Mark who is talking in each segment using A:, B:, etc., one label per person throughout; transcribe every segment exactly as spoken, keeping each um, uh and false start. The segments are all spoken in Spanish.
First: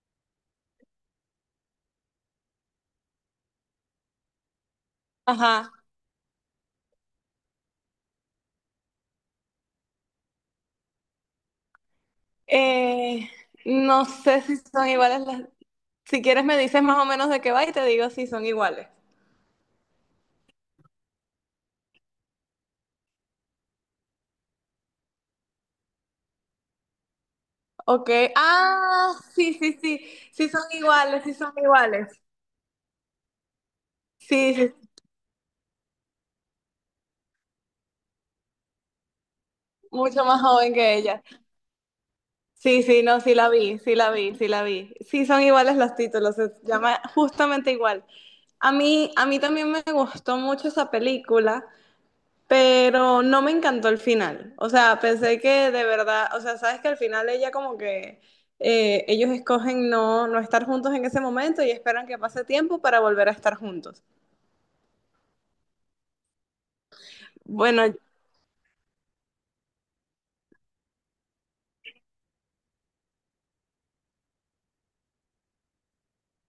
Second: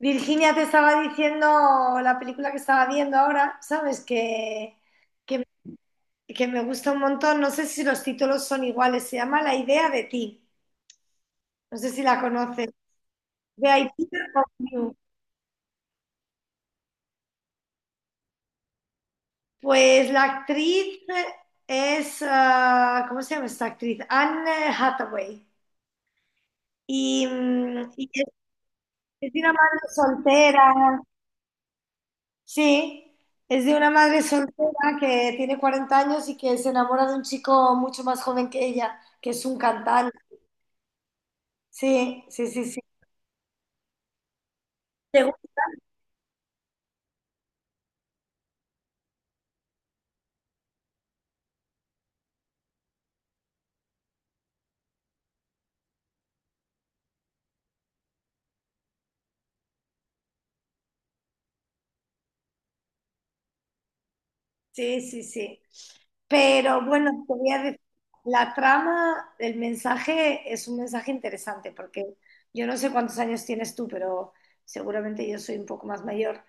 A: Virginia, te estaba diciendo la película que estaba viendo ahora, ¿sabes? Que, que,
B: Ajá.
A: que me gusta un montón. No sé si los títulos son iguales. Se llama La idea de ti. No sé si la conoces.
B: Eh,
A: The
B: no
A: Idea
B: sé
A: of
B: si son
A: You.
B: iguales las... Si quieres me dices más o menos de qué va y te digo si son iguales.
A: Pues la actriz es, ah, ¿cómo se llama esta actriz? Anne Hathaway. Y, mm, y
B: Ok.
A: es,
B: Ah,
A: es una
B: sí, sí,
A: madre
B: sí. Sí son
A: soltera.
B: iguales, sí son iguales.
A: Sí, es de una madre
B: Sí,
A: soltera
B: sí.
A: que tiene cuarenta años y que se enamora de un chico mucho más joven que ella, que es un cantante.
B: Mucho más joven que ella.
A: Sí, sí, sí, sí.
B: Sí, sí, no, sí la vi, sí la vi, sí la vi. Sí son iguales los títulos, se llama justamente igual. A mí, a mí también me gustó mucho esa película. Pero no me encantó el final. O sea, pensé que de verdad, o sea, sabes que al final ella como que eh, ellos escogen no, no estar juntos en ese momento y esperan que pase tiempo para volver a estar juntos.
A: Sí, sí, sí. Pero bueno, te voy a decir,
B: Bueno,
A: la trama, el mensaje es un mensaje interesante porque yo no sé cuántos años tienes tú, pero seguramente yo soy un poco más mayor.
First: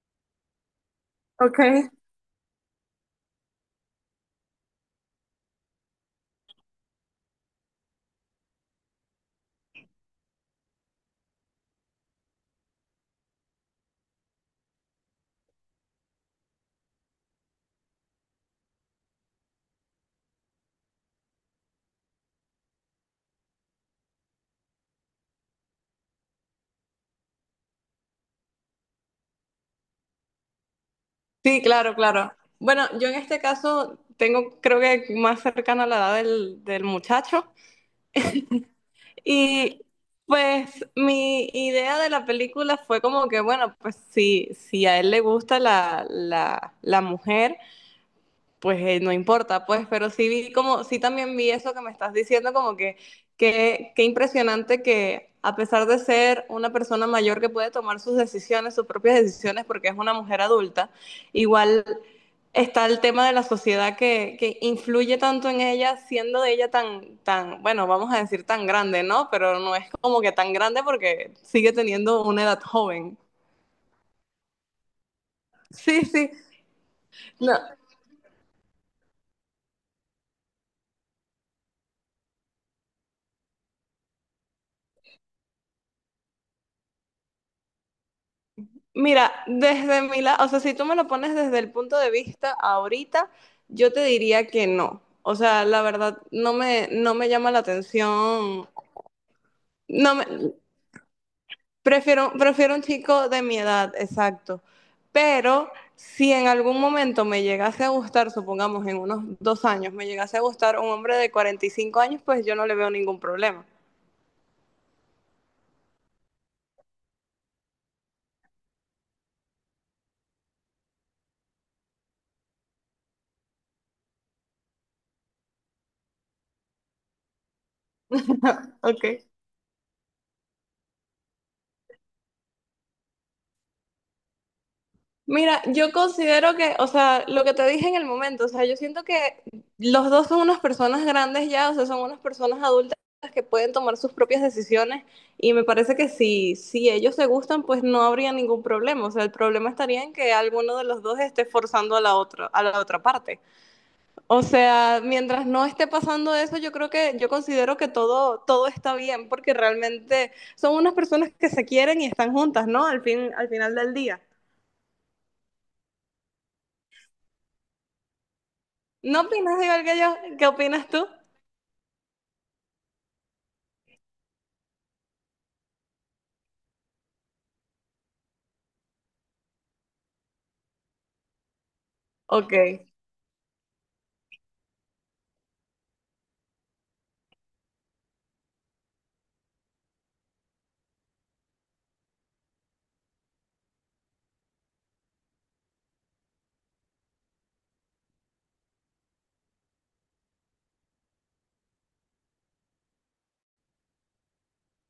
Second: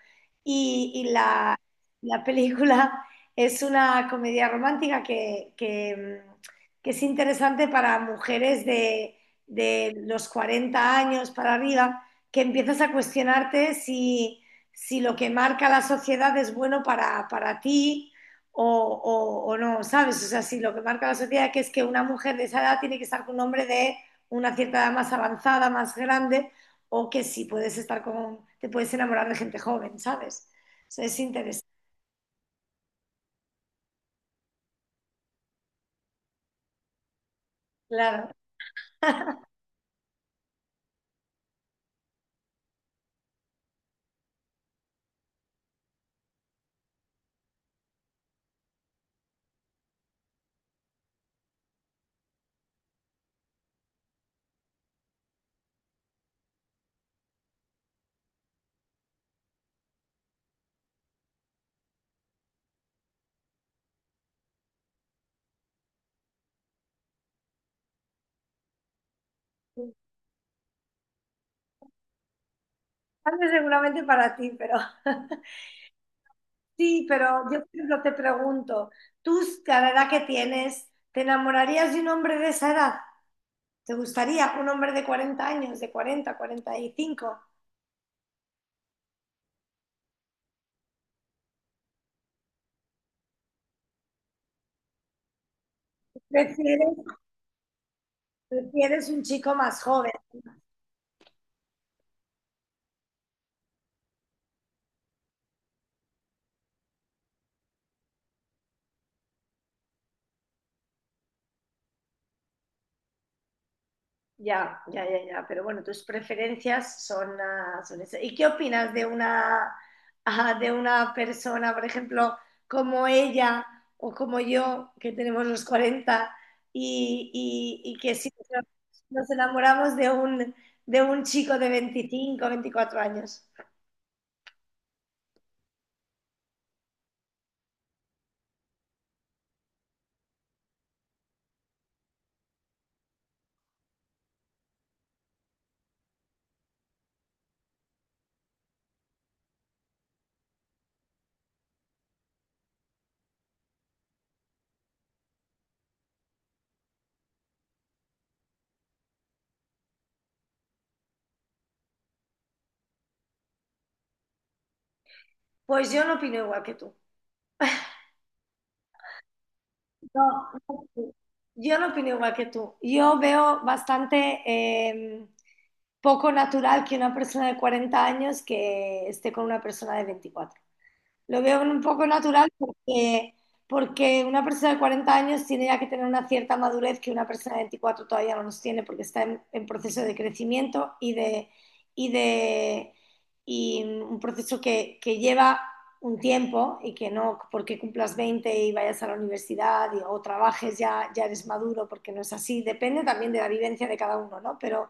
A: Y, y la,
B: ok.
A: la película es una comedia romántica que, que, mm, que es interesante para mujeres de, de los cuarenta años para arriba, que empiezas a cuestionarte si, si lo que marca la sociedad es bueno para, para ti o, o- o no, ¿sabes? O sea, sí, lo que marca la sociedad que es que una mujer de esa edad tiene que estar con un hombre de una cierta edad más avanzada, más grande, o que sí puedes estar con, te puedes enamorar de gente joven, ¿sabes? Eso es
B: Sí,
A: interesante,
B: claro, claro. Bueno, yo en este caso tengo, creo que más cercana a la edad del, del muchacho.
A: claro.
B: Y pues mi idea de la película fue como que, bueno, pues si, si a él le gusta la, la, la mujer pues eh, no importa, pues, pero sí vi como, sí también vi eso que me estás diciendo, como que, que, qué impresionante que a pesar de ser una persona mayor que puede tomar sus decisiones, sus propias decisiones, porque es una mujer adulta, igual está el tema de la sociedad que, que influye tanto en ella, siendo de ella tan, tan, bueno, vamos a decir tan grande, ¿no? Pero no es como que tan grande porque sigue teniendo una edad joven.
A: Antes seguramente para ti, pero
B: Sí, sí.
A: sí, pero
B: No,
A: yo, por ejemplo, te pregunto, tú, a la edad que tienes, ¿te enamorarías de un hombre de esa edad? ¿Te gustaría un hombre de cuarenta años, de cuarenta, cuarenta y cinco?
B: mira, desde mi lado, o sea, si tú me lo pones desde el punto de vista ahorita, yo te diría que no. O sea, la verdad, no me,
A: ¿Prefieres,
B: no me llama la atención.
A: prefieres un chico más joven?
B: No me, prefiero, prefiero un chico de mi edad, exacto. Pero si en algún momento me llegase a gustar, supongamos en unos dos años, me llegase a gustar un hombre de cuarenta y cinco años, pues yo no le veo ningún problema.
A: Ya, ya, ya, ya. Pero bueno, tus preferencias son, ah, son esas. ¿Y qué opinas de una, ah, de una persona, por ejemplo, como ella o como yo, que tenemos los cuarenta y, y- y que sí,
B: Ok.
A: nos enamoramos de un, de un chico de veinticinco, veinticuatro años?
B: Mira, yo considero que, o sea, lo que te dije en el momento, o sea, yo siento que los dos son unas personas grandes ya, o sea, son unas personas adultas que pueden tomar sus propias decisiones y me parece que si, si ellos se gustan, pues no habría ningún problema, o sea, el problema estaría en que alguno de los dos esté forzando a la otra, a la otra parte. O sea, mientras no esté pasando eso, yo creo que, yo considero que todo, todo está bien porque realmente son unas personas que se quieren y están juntas, ¿no? Al fin, al final del día.
A: Pues yo no opino igual que tú.
B: ¿No opinas igual que yo?
A: No,
B: ¿Qué
A: no,
B: opinas tú?
A: yo no opino igual que tú. Yo veo bastante, em, poco natural que una persona de cuarenta años que esté con una persona de veinticuatro. Lo veo un poco natural
B: Ok,
A: porque, porque una persona de cuarenta años tiene ya que tener una cierta madurez que una persona de veinticuatro todavía no los tiene porque está en, en proceso de crecimiento y de, y de y un proceso que, que lleva un tiempo, y que no porque cumplas veinte y vayas a la universidad y, o trabajes ya, ya eres maduro, porque no es así. Depende también de la vivencia de cada uno, ¿no? Pero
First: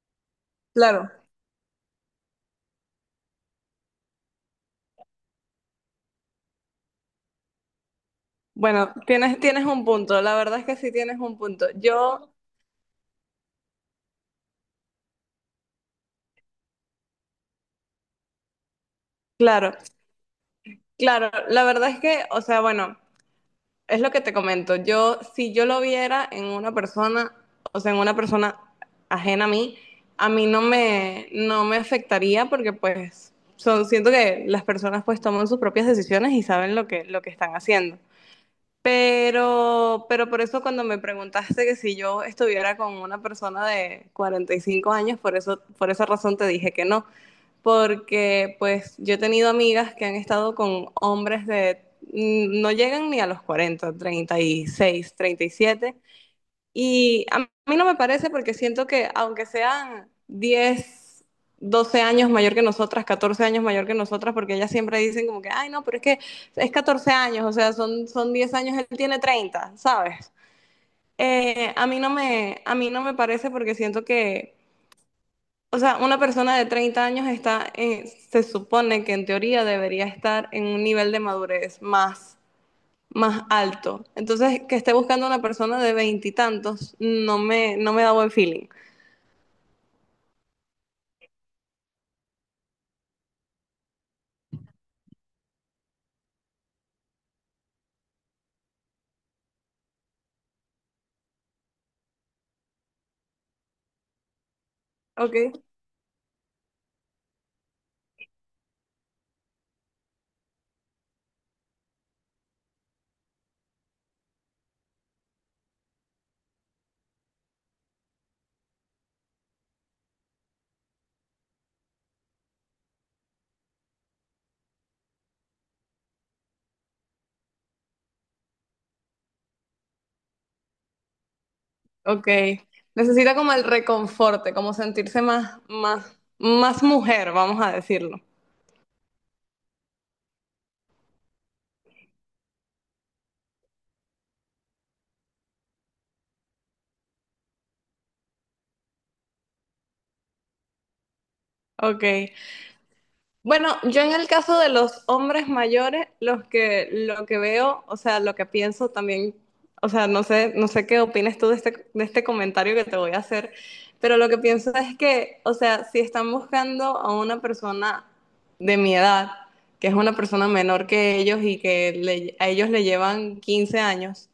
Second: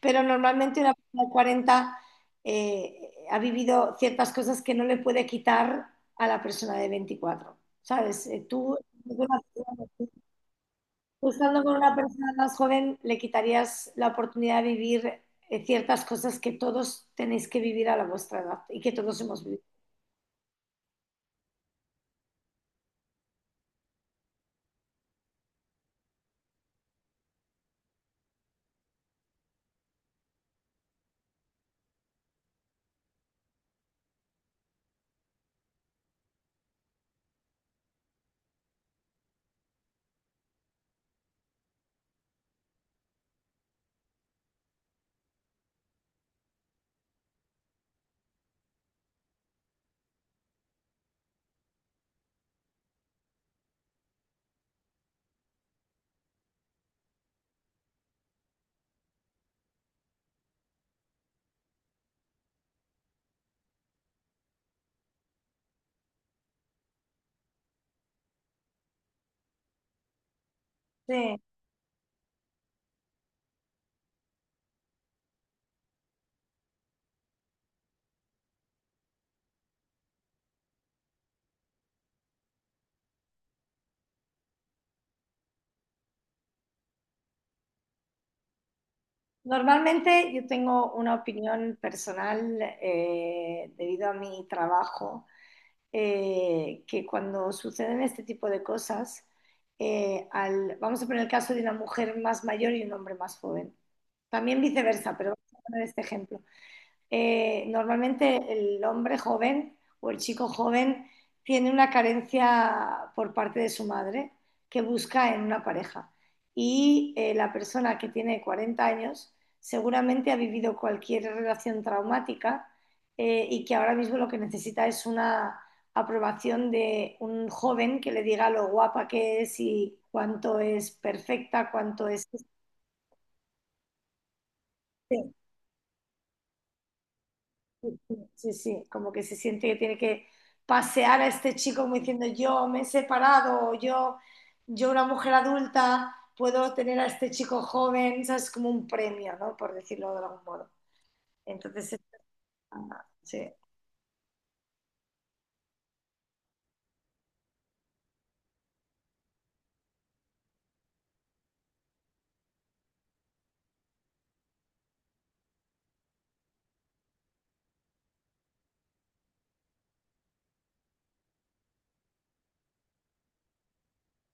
A: pero normalmente una
B: claro.
A: persona de cuarenta eh, ha vivido ciertas cosas que no le puede quitar a la persona de veinticuatro. ¿Sabes? Eh, Tú,
B: Bueno,
A: tú
B: tienes, tienes un punto, la verdad es que sí tienes un
A: estando
B: punto.
A: con una persona
B: Yo,
A: más joven le quitarías la oportunidad de vivir eh, ciertas cosas que todos tenéis que vivir a la vuestra edad y que todos hemos vivido.
B: claro, claro, la verdad es que, o sea, bueno, es lo que te comento. Yo, si yo lo viera en una persona, o sea, en una persona ajena a mí, a mí no me, no me afectaría porque pues son, siento que las personas pues toman sus propias decisiones y saben lo que, lo que están haciendo. Pero, pero por eso cuando me preguntaste que si yo estuviera con una persona de cuarenta y cinco años, por eso, por esa razón te dije que no, porque pues yo he tenido amigas que han estado con hombres de, mm, no llegan ni a los cuarenta treinta y seis treinta y siete y a mí no me parece porque siento que aunque sean diez, doce años mayor que nosotras, catorce años mayor que nosotras, porque ellas siempre dicen como que, ay, no, pero es que es catorce años, o sea, son, son diez años, él tiene treinta, ¿sabes?
A: Sí.
B: Eh, a mí no me, a mí no me parece porque siento que, o sea, una persona de treinta años está, en- se supone que en teoría debería estar en un nivel de madurez más más alto. Entonces, que esté buscando una persona de veintitantos, no me, no me da buen feeling.
A: Normalmente yo tengo una opinión personal, eh, debido a mi trabajo, eh, que cuando suceden este tipo de cosas, eh, al- vamos a poner el caso de una mujer más mayor y un hombre más joven. También viceversa, pero vamos
B: Ok,
A: a poner este ejemplo eh, normalmente el hombre joven o el chico joven tiene una carencia por parte de su madre que busca en una pareja. Y eh, la persona que tiene cuarenta años seguramente ha vivido cualquier relación traumática, eh, y que ahora mismo lo que necesita es una aprobación de un joven que le diga lo guapa que es y cuánto es perfecta, cuánto es
B: ok. Necesita como el reconforte, como sentirse
A: este
B: más, más, más mujer, vamos a decirlo.
A: Sí, sí, como que se siente que tiene que pasear a este chico como diciendo: yo me he separado, o yo, yo una mujer adulta, puedo tener a este chico joven, ¿sabes? Como un premio, ¿no? Por decirlo de algún modo. Entonces,
B: Ok.
A: sí.
B: Bueno, yo en el caso de los hombres mayores, los que lo que veo, o sea, lo que pienso también, o sea, no sé, no sé qué opinas tú de este, de este comentario que te voy a hacer, pero lo que pienso es que, o sea, si están buscando a una persona de mi edad, que es una persona menor que ellos y que le- a ellos le llevan quince años,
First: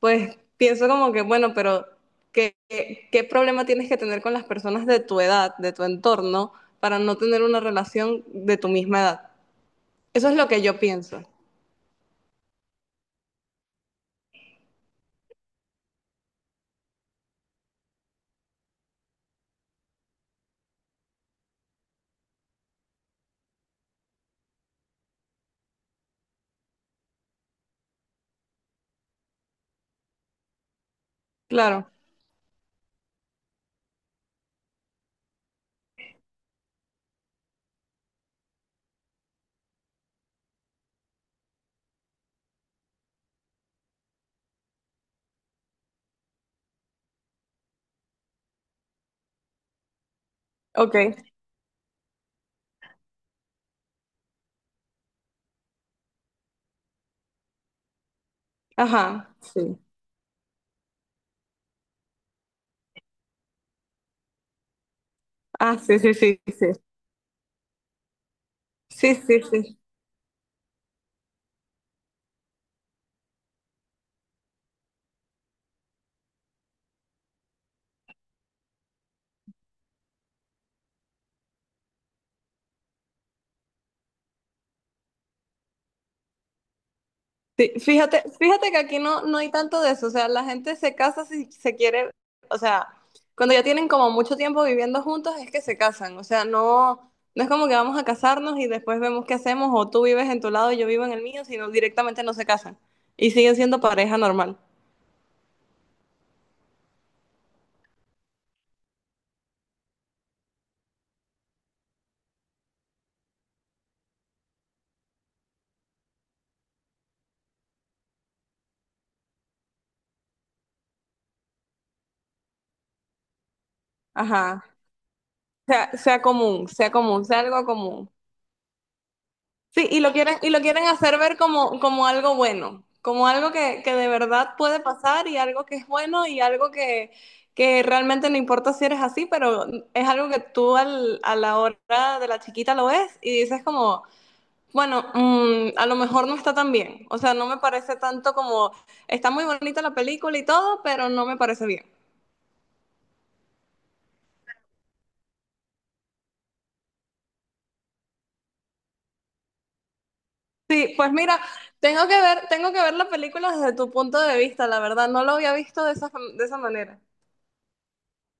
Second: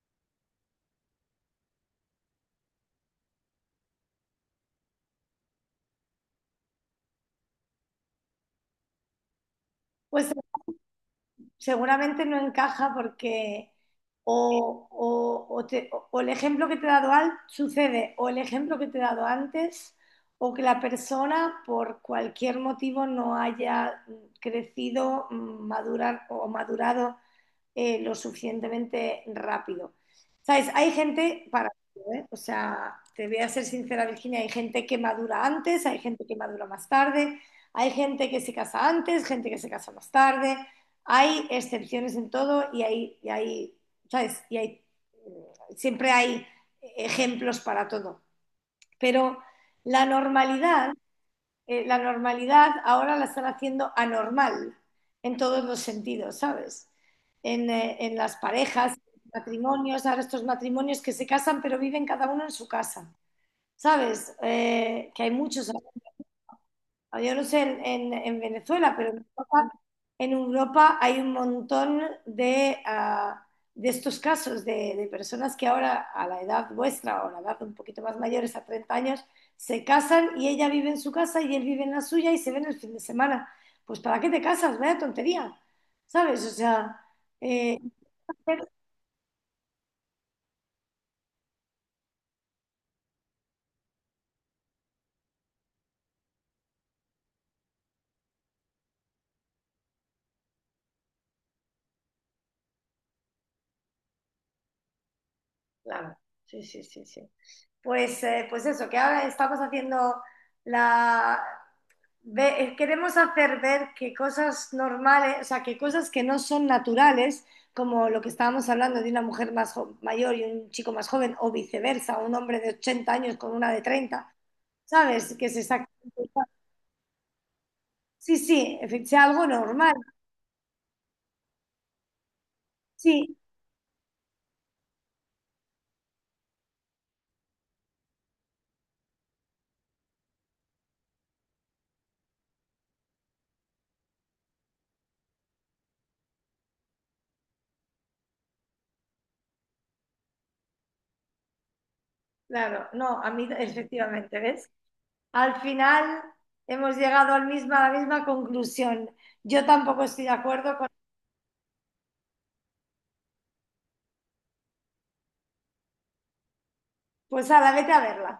B: pues pienso como que, bueno, pero ¿qué, qué, qué problema tienes que tener con las personas de tu edad, de tu entorno, para no tener una relación de tu misma edad? Eso
A: Pues
B: es lo que yo pienso.
A: seguramente no encaja porque o, o- o te- o- el ejemplo que te he dado al, sucede, o el ejemplo que te he dado antes, o que la persona por cualquier motivo no haya crecido, mm, madurar o madurado, eh, lo suficientemente rápido. ¿Sabes? Hay gente para
B: Claro.
A: todo, ¿eh? O sea, te voy a ser sincera, Virginia, hay gente que madura antes, hay gente que madura más tarde, hay gente que se casa antes, gente que se casa más tarde, hay excepciones en todo y hay, y hay, ¿sabes? Y hay, siempre hay ejemplos para todo. Pero la normalidad
B: Ok.
A: eh, la normalidad ahora la están haciendo anormal en todos los sentidos, ¿sabes? En, eh, en las parejas,
B: Ajá. Sí.
A: matrimonios, ahora estos matrimonios que se casan pero viven cada uno en su casa, ¿sabes? Eh, que hay muchos.
B: Ah, sí, sí, sí, sí.
A: Ah, Yo no sé en, en- en Venezuela, pero
B: Sí,
A: en
B: sí,
A: Europa,
B: sí.
A: en Europa, hay un montón de, ah, de estos casos de, de personas que ahora, a la edad vuestra o a la edad un poquito más mayores, a treinta años, se casan y ella vive en su casa y él vive en la suya y se ven el fin de semana. Pues, ¿para qué te casas? Vaya tontería, ¿sabes? O sea,
B: Sí,
A: eh,
B: fíjate, fíjate que aquí no, no hay tanto de eso, o sea, la gente se casa si se quiere, o sea, cuando ya tienen como mucho tiempo viviendo juntos es que se casan, o sea, no, no es como que vamos a casarnos y después vemos qué hacemos, o tú vives en tu lado y yo vivo en el mío, sino directamente no se casan y siguen siendo pareja normal.
A: claro, sí, sí, sí, sí. Pues, eh, pues eso, que ahora estamos haciendo la... ve- eh, queremos hacer ver que cosas normales, o sea, que cosas que no son naturales, como lo que estábamos hablando de una mujer más jo- mayor y un chico más joven, o viceversa, un hombre de ochenta años con una de treinta,
B: Ajá,
A: ¿sabes? Que se saca.
B: sea, sea común, sea común, sea algo común.
A: Sí, sí, efe- sea algo
B: Sí,
A: normal.
B: y lo quieren, y lo quieren hacer ver como, como algo bueno, como
A: Sí,
B: algo que, que de verdad puede pasar y algo que es bueno y algo que, que realmente no importa si eres así, pero es algo que tú al- a la hora de la chiquita lo ves y dices como, bueno, mm, a lo mejor no está tan bien. O sea, no me parece tanto como, está muy bonita la película y todo, pero no me parece bien.
A: claro, no, a mí efectivamente, ¿ves? Al final hemos llegado al misma, a la misma conclusión. Yo tampoco estoy de acuerdo.
B: Sí, pues mira, tengo que ver, tengo que ver la película desde tu punto de vista, la verdad, no lo había visto de esa, de esa manera.
A: Pues ahora vete a verla.